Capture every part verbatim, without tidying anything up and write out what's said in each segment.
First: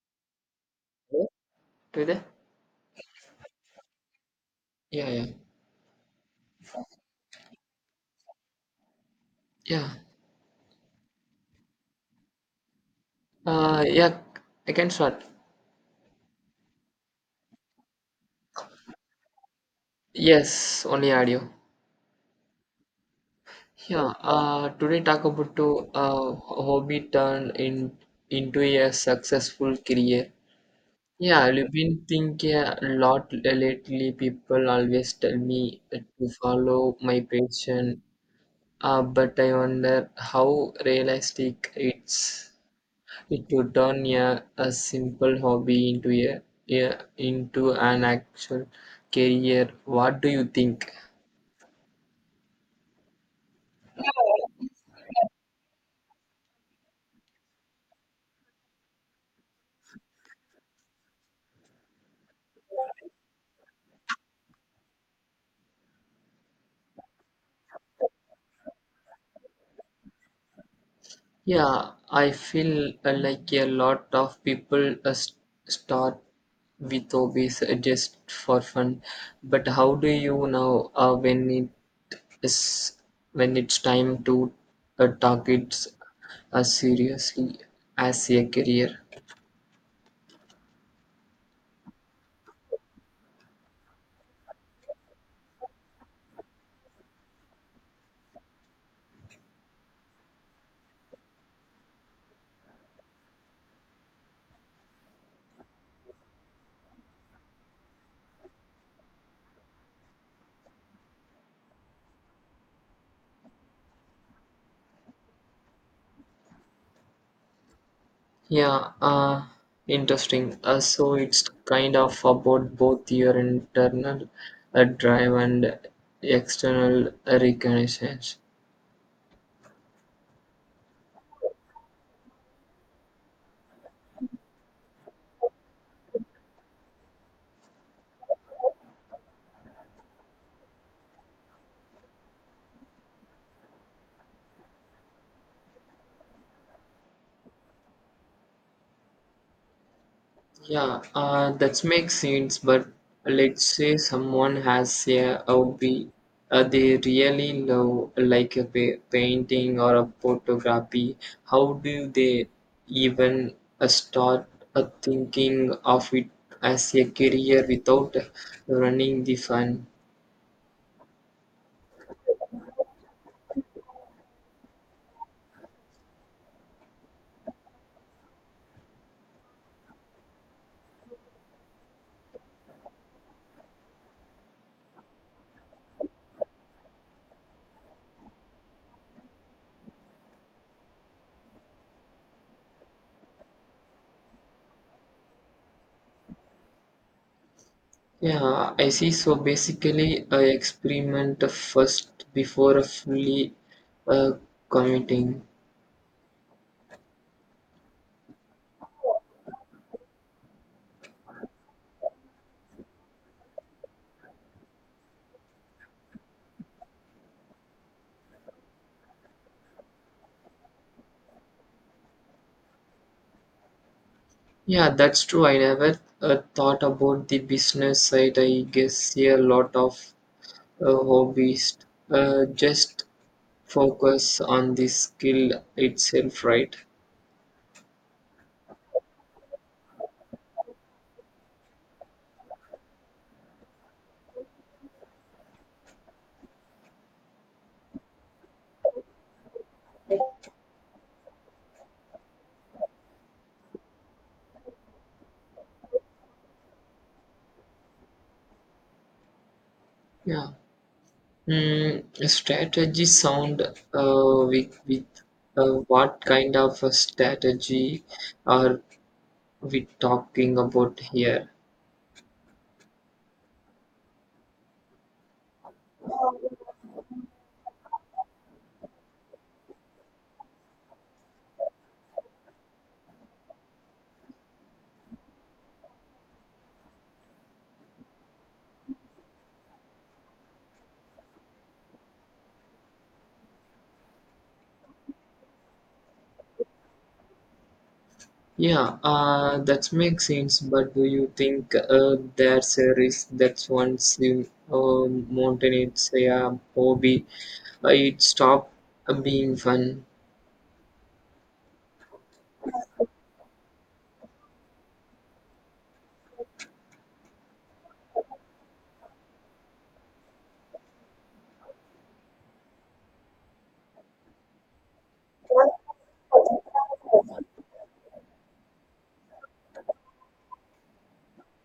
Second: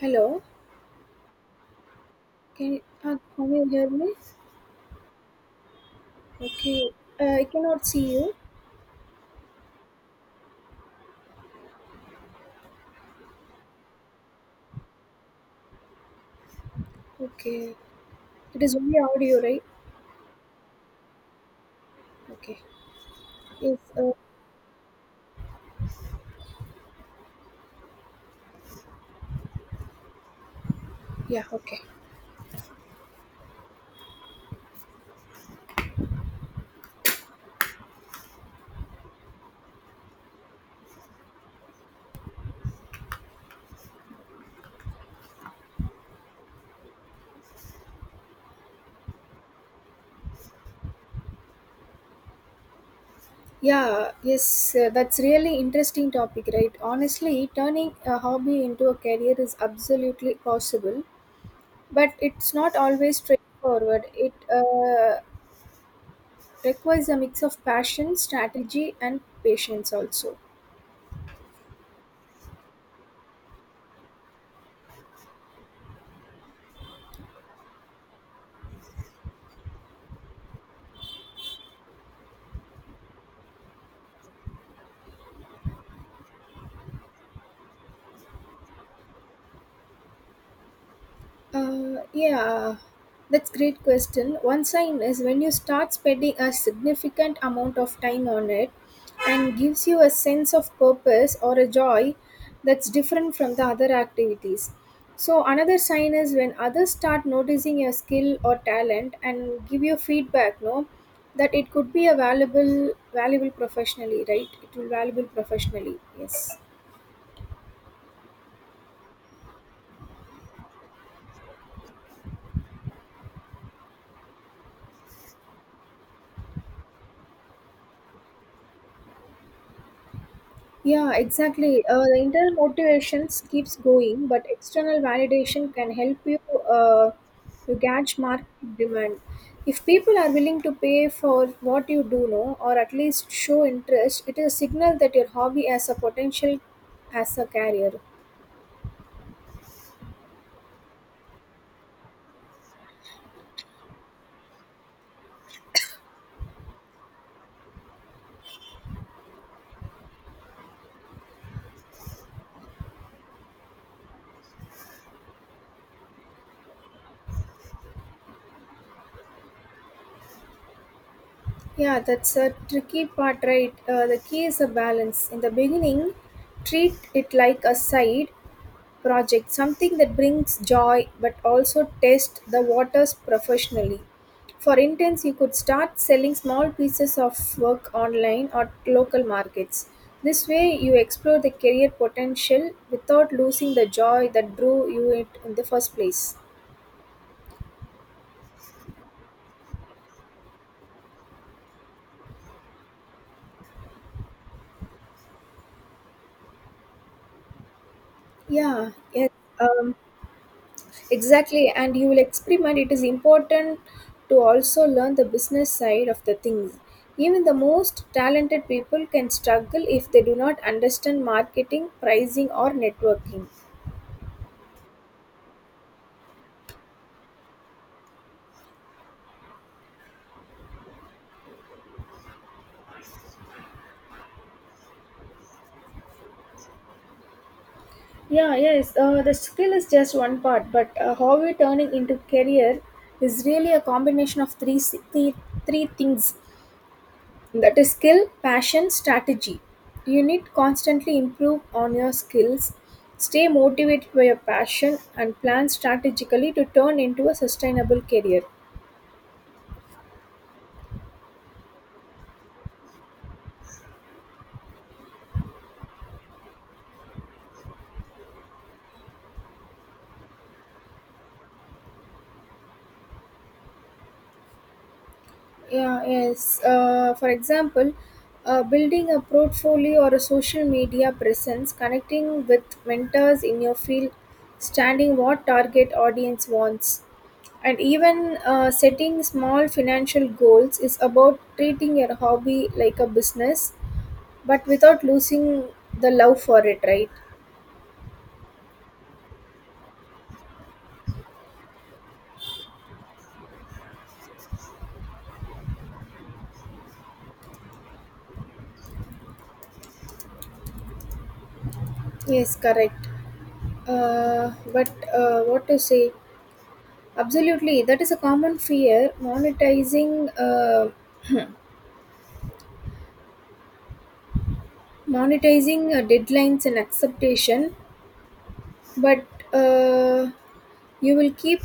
Hello, You there? can you, uh, can you hear me? Yeah, yeah, Okay, uh, I cannot see you. yeah. Uh, yeah, I can start. Okay, it is only audio, right? Yes, only audio. Okay, yes, uh, Yeah. Uh, today talk about to uh hobby turned in into a successful career. Yeah, yeah, I've okay, been thinking a lot lately. People always tell me to follow my passion, uh, but I wonder how realistic it's. It would turn a, a simple hobby into a, a into an actual career. What do you think? yeah, yes. Uh, that's really interesting topic, right? Honestly, turning a hobby into a career is absolutely possible, but it's not always straightforward. It uh, requires a mix of passion, strategy, and patience also. Yeah, I feel uh, like a lot of people uh, s- start with hobbies uh, just for fun, but how do you know uh, when it is when it's time to uh, target s- as seriously as a career? Uh, yeah, that's great question. One sign is when you start spending a significant amount of time on it and gives you a sense of purpose or a joy that's different from the other activities. So another sign is when others start noticing your skill or talent and give you feedback, no, that it could be a valuable valuable professionally, right? It will valuable professionally. Yes. Yeah, uh, interesting. Uh, so it's kind of about both your internal uh, drive and external recognition. Yeah, exactly. Uh, the internal motivations keeps going, but external validation can help you uh, to gauge market demand. If people are willing to pay for what you do know, or at least show interest, it is a signal that your hobby has a potential as a career. Yeah, uh, that makes sense. But let's say someone has a hobby uh, they really love, like a pa- painting or a photography. How do they even uh, start uh, thinking of it as a career without running the fun? Yeah, that's a tricky part, right? Uh, the key is a balance. In the beginning, treat it like a side project, something that brings joy but also test the waters professionally. For instance, you could start selling small pieces of work online or local markets. This way, you explore the career potential without losing the joy that drew you it in the first place. Yeah, I see. So basically, I experiment first before fully uh, committing. Yeah, yes. Um, Exactly, and you will experiment. It is important to also learn the business side of the things. Even the most talented people can struggle if they do not understand marketing, pricing, or networking. Yeah, that's true. I never uh, thought about the business side. I guess see a lot of uh, hobbyists uh, just focus on the skill itself, right? Yeah, yes, uh, the skill is just one part, but uh, how we turn it into career is really a combination of three, si- three, three things. That is skill, passion, strategy. You need constantly improve on your skills, stay motivated by your passion, and plan strategically to turn into a sustainable career. Yeah. Mm, strategy sound uh, with, with uh, what kind of a strategy are we talking about here? Yeah, yes, uh, for example, uh, building a portfolio or a social media presence, connecting with mentors in your field, standing what target audience wants, and even uh, setting small financial goals is about treating your hobby like a business but without losing the love for it, right? Yeah, uh, that makes sense. But do you think uh, there's a risk that once you uh, mountain it's a uh, hobby, uh, it stop uh, being fun? Yes, correct. Uh, but uh, what to say? Absolutely, that is a common fear. Monetizing, uh, monetizing uh, deadlines and acceptation, but uh, you will keep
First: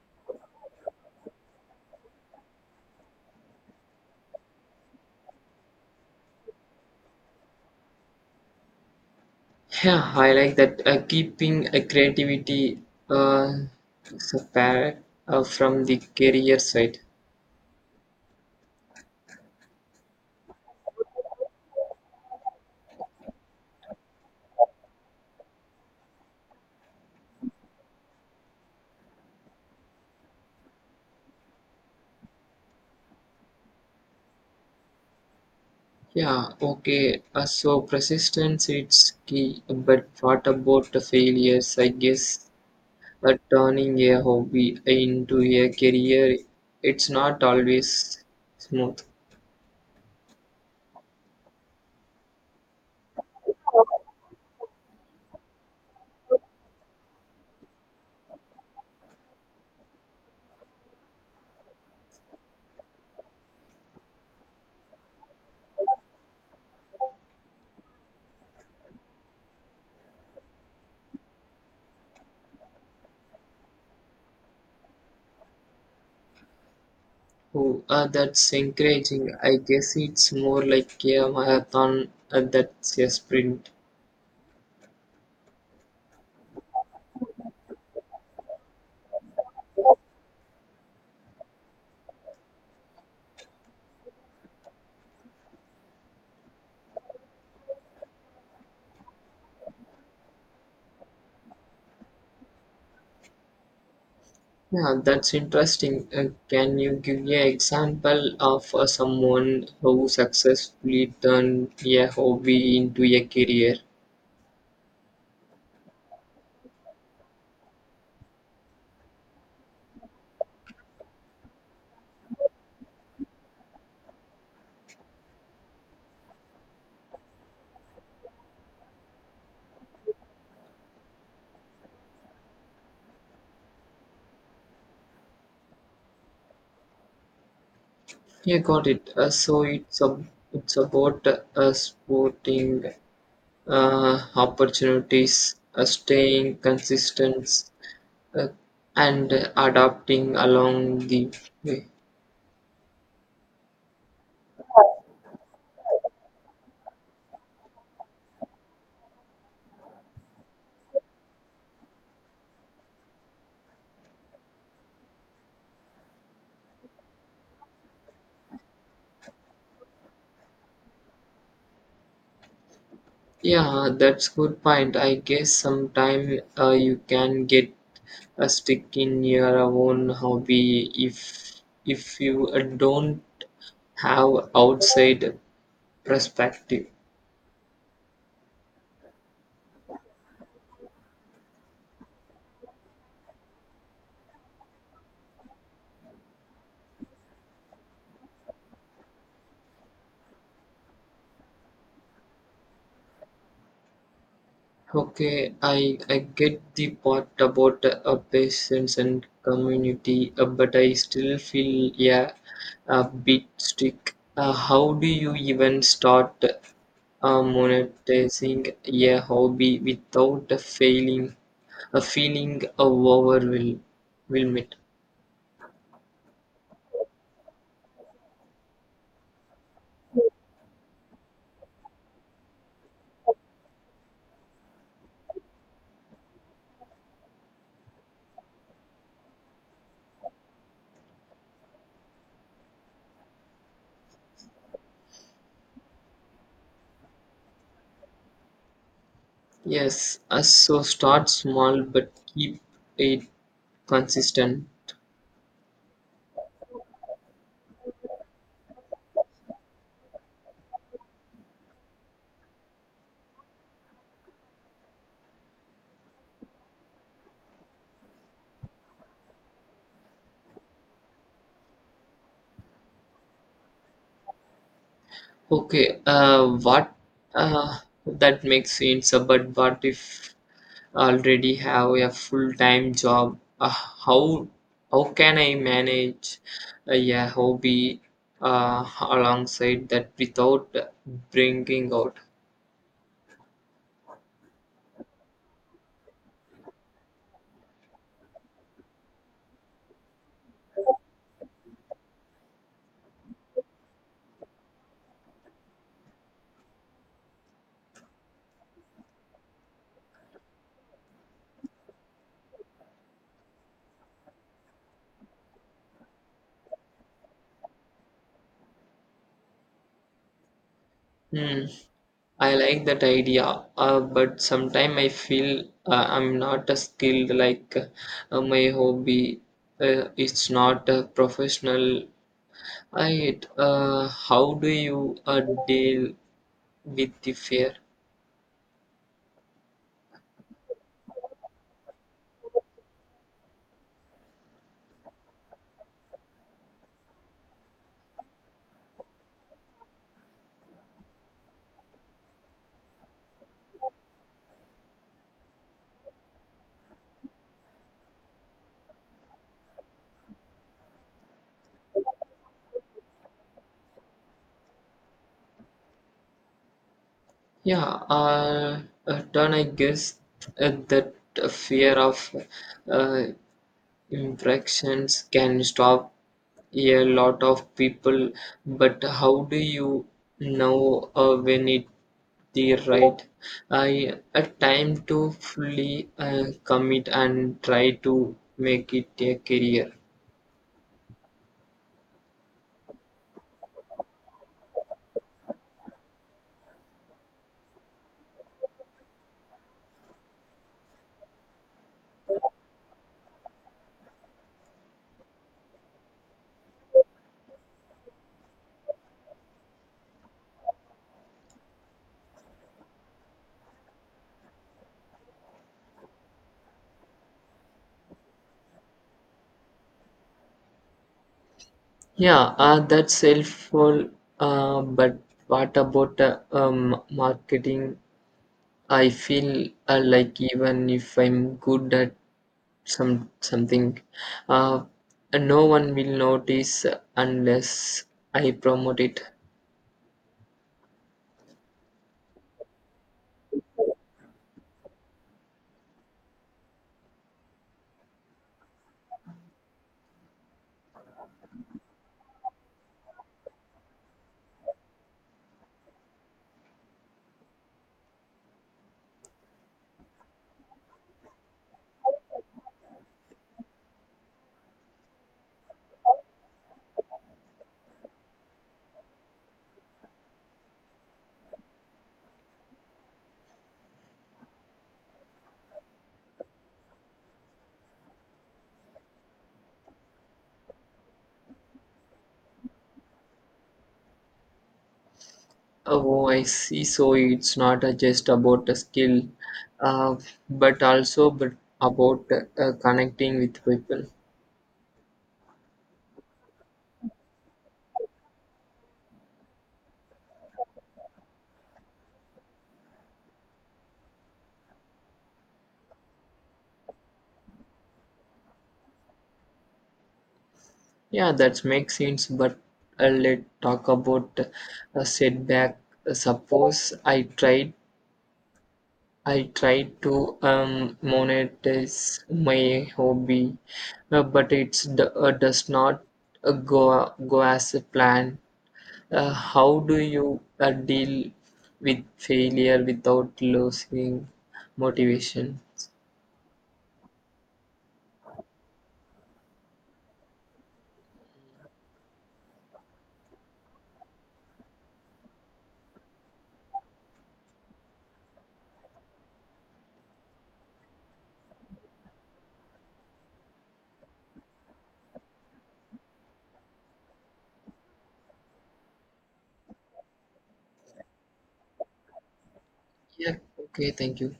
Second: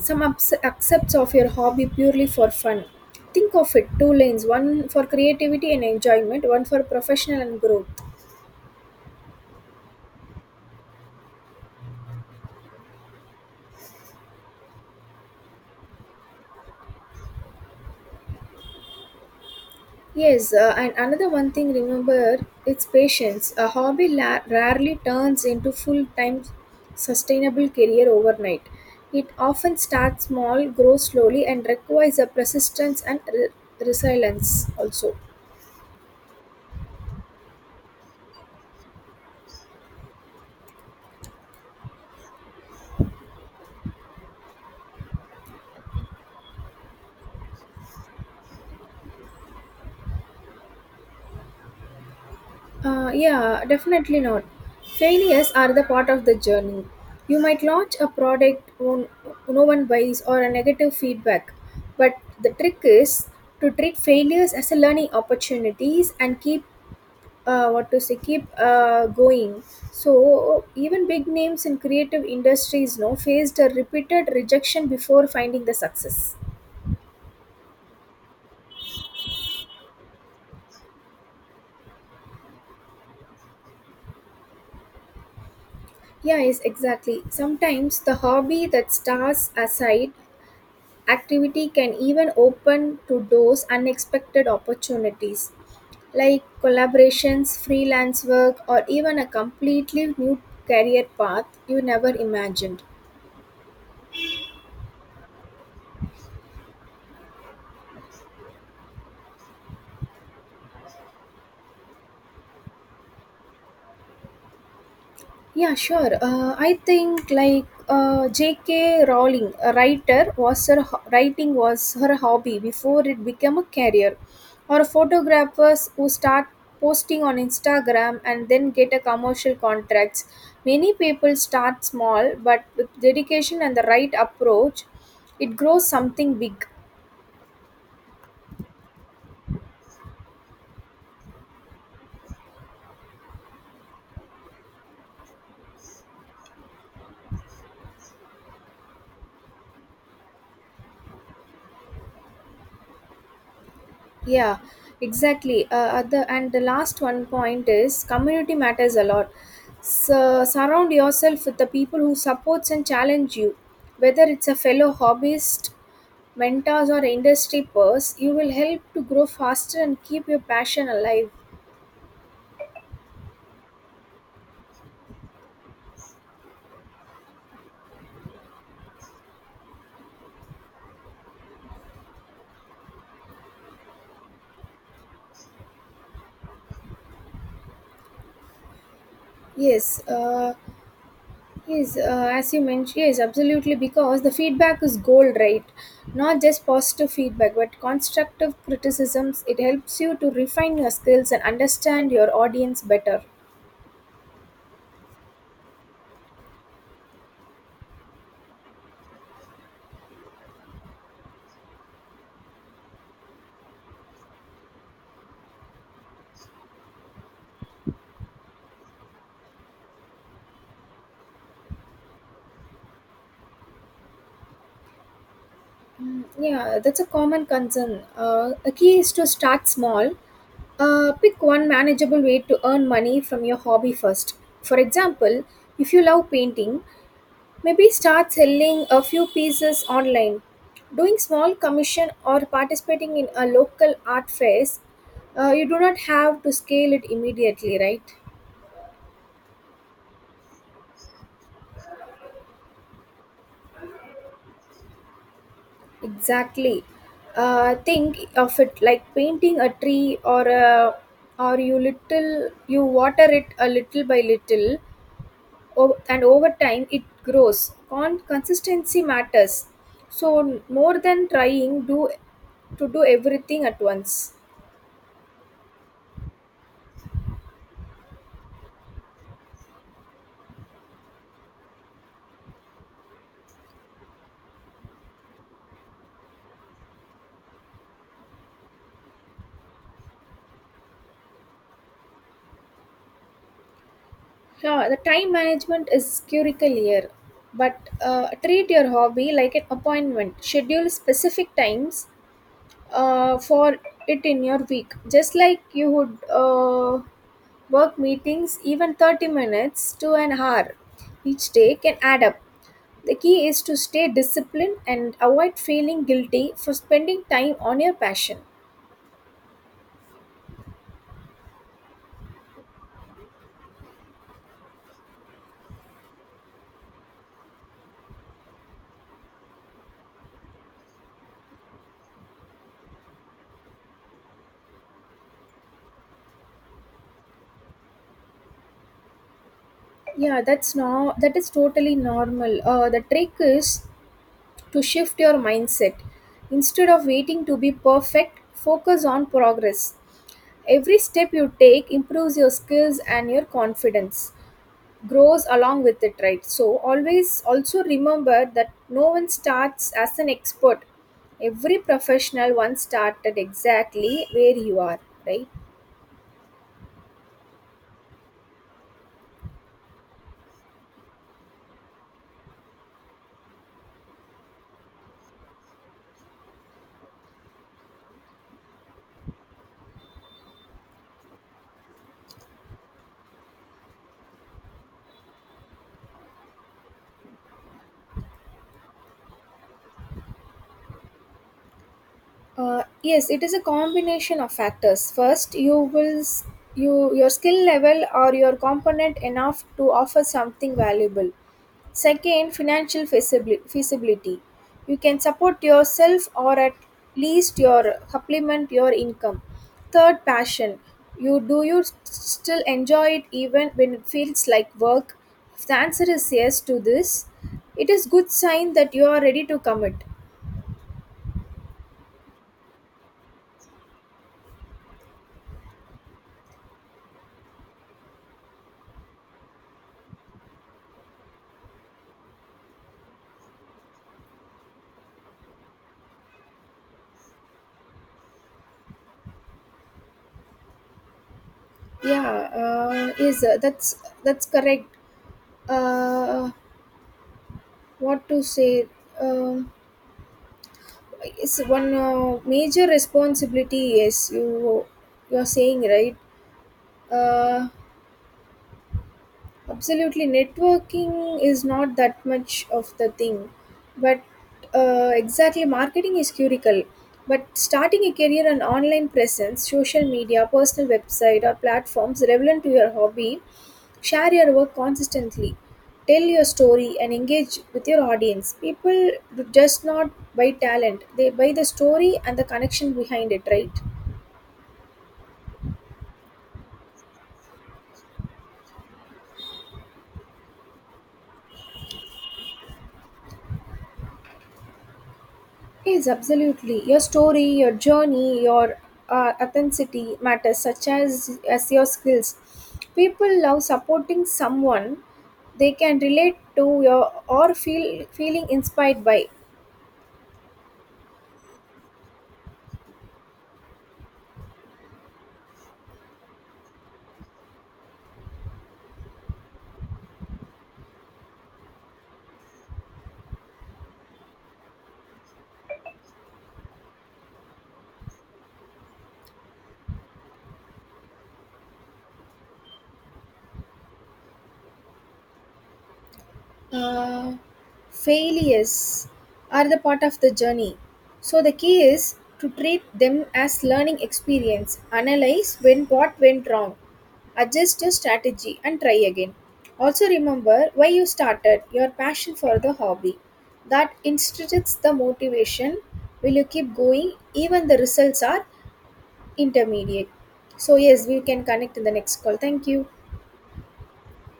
some ups- accepts of your hobby purely for fun. Think of it two lanes: one for creativity and enjoyment, one for professional and growth. Yeah, I like that. Uh, keeping a creativity uh, separate uh, from the career side. Yes, uh, and another one thing remember, it's patience. A hobby la- rarely turns into full time sustainable career overnight. It often starts small, grows slowly, and requires a persistence and re- resilience also. Yeah, okay. Uh, so persistence it's key, but what about the failures? I guess But turning a hobby into a career, it's not always smooth. Uh, yeah, definitely not. Failures are the part of the journey. You might launch a product on, no one buys or a negative feedback, but the trick is to treat failures as a learning opportunities and keep uh, what to say keep uh, going. So even big names in creative industries no faced a repeated rejection before finding the success. Oh, uh, that's encouraging. I guess it's more like a marathon uh, that's a sprint. Yeah, yes, exactly. Sometimes the hobby that stars aside activity can even open to doors unexpected opportunities, like collaborations, freelance work, or even a completely new career path you never imagined. Yeah, that's interesting. Uh, can you give an example of uh, someone who successfully turned a hobby into a career? Yeah, sure. Uh, I think like uh, J K. Rowling, a writer, was her ho- writing was her hobby before it became a career, or photographers who start posting on Instagram and then get a commercial contracts. Many people start small, but with dedication and the right approach, it grows something big. Yeah, got it. Uh, so it's a, it's about uh, sporting uh, opportunities, uh, staying consistent, uh, and adapting along the way. Yeah, exactly. Uh, other and the last one point is community matters a lot. So surround yourself with the people who supports and challenge you, whether it's a fellow hobbyist, mentors, or industry pers. You will help to grow faster and keep your passion alive. Yeah, that's good point. I guess sometime uh, you can get a stick in your own hobby if if you uh, don't have outside perspective. Yes. Uh, Yes, uh, as you mentioned, yes, absolutely, because the feedback is gold, right? Not just positive feedback, but constructive criticisms. It helps you to refine your skills and understand your audience better. Okay, I, I get the part about uh, patients and community, uh, but I still feel yeah a bit stuck. Uh, how do you even start uh, monetizing a hobby without failing a feeling of overwhelm? Wilmit. Yeah, that's a common concern. Uh, a key is to start small. Uh, pick one manageable way to earn money from your hobby first. For example, if you love painting, maybe start selling a few pieces online, doing small commission or participating in a local art fest. Uh, you do not have to scale it immediately, right? Yes, uh, so start small but keep it consistent. Exactly. Uh, think of it like painting a tree or a or you little you water it a little by little o- and over time it grows. Con consistency matters. So more than trying do to do everything at once. Okay, uh, what uh, that makes sense, uh, but what if already have a full-time job? Uh, how how can I manage uh, a hobby uh, alongside that without bringing out? Yeah, the time management is critical here. But uh, treat your hobby like an appointment. Schedule specific times uh, for it in your week. Just like you would uh, work meetings, even thirty minutes to an hour each day can add up. The key is to stay disciplined and avoid feeling guilty for spending time on your passion. Hmm, I like that idea, uh, but sometimes I feel uh, I'm not a skilled like uh, my hobby. Uh, it's not a professional Right. Uh, how do you uh, deal with the fear? Yeah, that's no, that is totally normal. Uh, the trick is to shift your mindset. Instead of waiting to be perfect, focus on progress. Every step you take improves your skills and your confidence grows along with it, right? So, always also remember that no one starts as an expert. Every professional once started exactly where you are, right? Yeah, uh, uh, do I guess uh, that uh, fear of uh, infractions can stop a lot of people, but how do you know uh, when it the right I a time to fully uh, commit and try to make it a career? Uh, yes, it is a combination of factors. First, you will s- you your skill level or your component enough to offer something valuable. Second, financial feasibli- feasibility. You can support yourself or at least your supplement your income. Third, passion. You do you s- still enjoy it even when it feels like work? If the answer is yes to this, it is good sign that you are ready to commit. Yeah, uh, that's helpful. Uh, but what about uh, um, marketing? I feel uh, like even if I'm good at some something, uh, no one will notice unless I promote it. Yeah, uh, is uh, that's that's correct. Uh, what to say? Um, is one uh, major responsibility. Yes, you you're saying right. Uh, Absolutely, networking is not that much of the thing, but uh, exactly, marketing is curical. But starting a career on online presence, social media, personal website, or platforms relevant to your hobby, share your work consistently, tell your story, and engage with your audience. People do just not buy talent; they buy the story and the connection behind it, right? Oh, I see. So it's not uh, just about a skill, uh, but also but about uh, connecting with people. Yes, absolutely. Your story, your journey, your uh, authenticity matters, such as as your skills. People love supporting someone they can relate to your or feel feeling inspired by. Yeah, that makes sense, but uh, let's talk about a setback. Suppose I tried I tried to um, monetize my hobby, uh, but it's d- uh, does not uh, go go as a plan. Uh, how do you uh, deal with failure without losing motivation? uh, Failures are the part of the journey. So the key is to treat them as learning experience, analyze when what went wrong, adjust your strategy and try again. Also remember why you started, your passion for the hobby. That instigates the motivation will you keep going even the results are intermediate. So yes, we can connect in the next call. Thank you. Yeah, okay, thank you.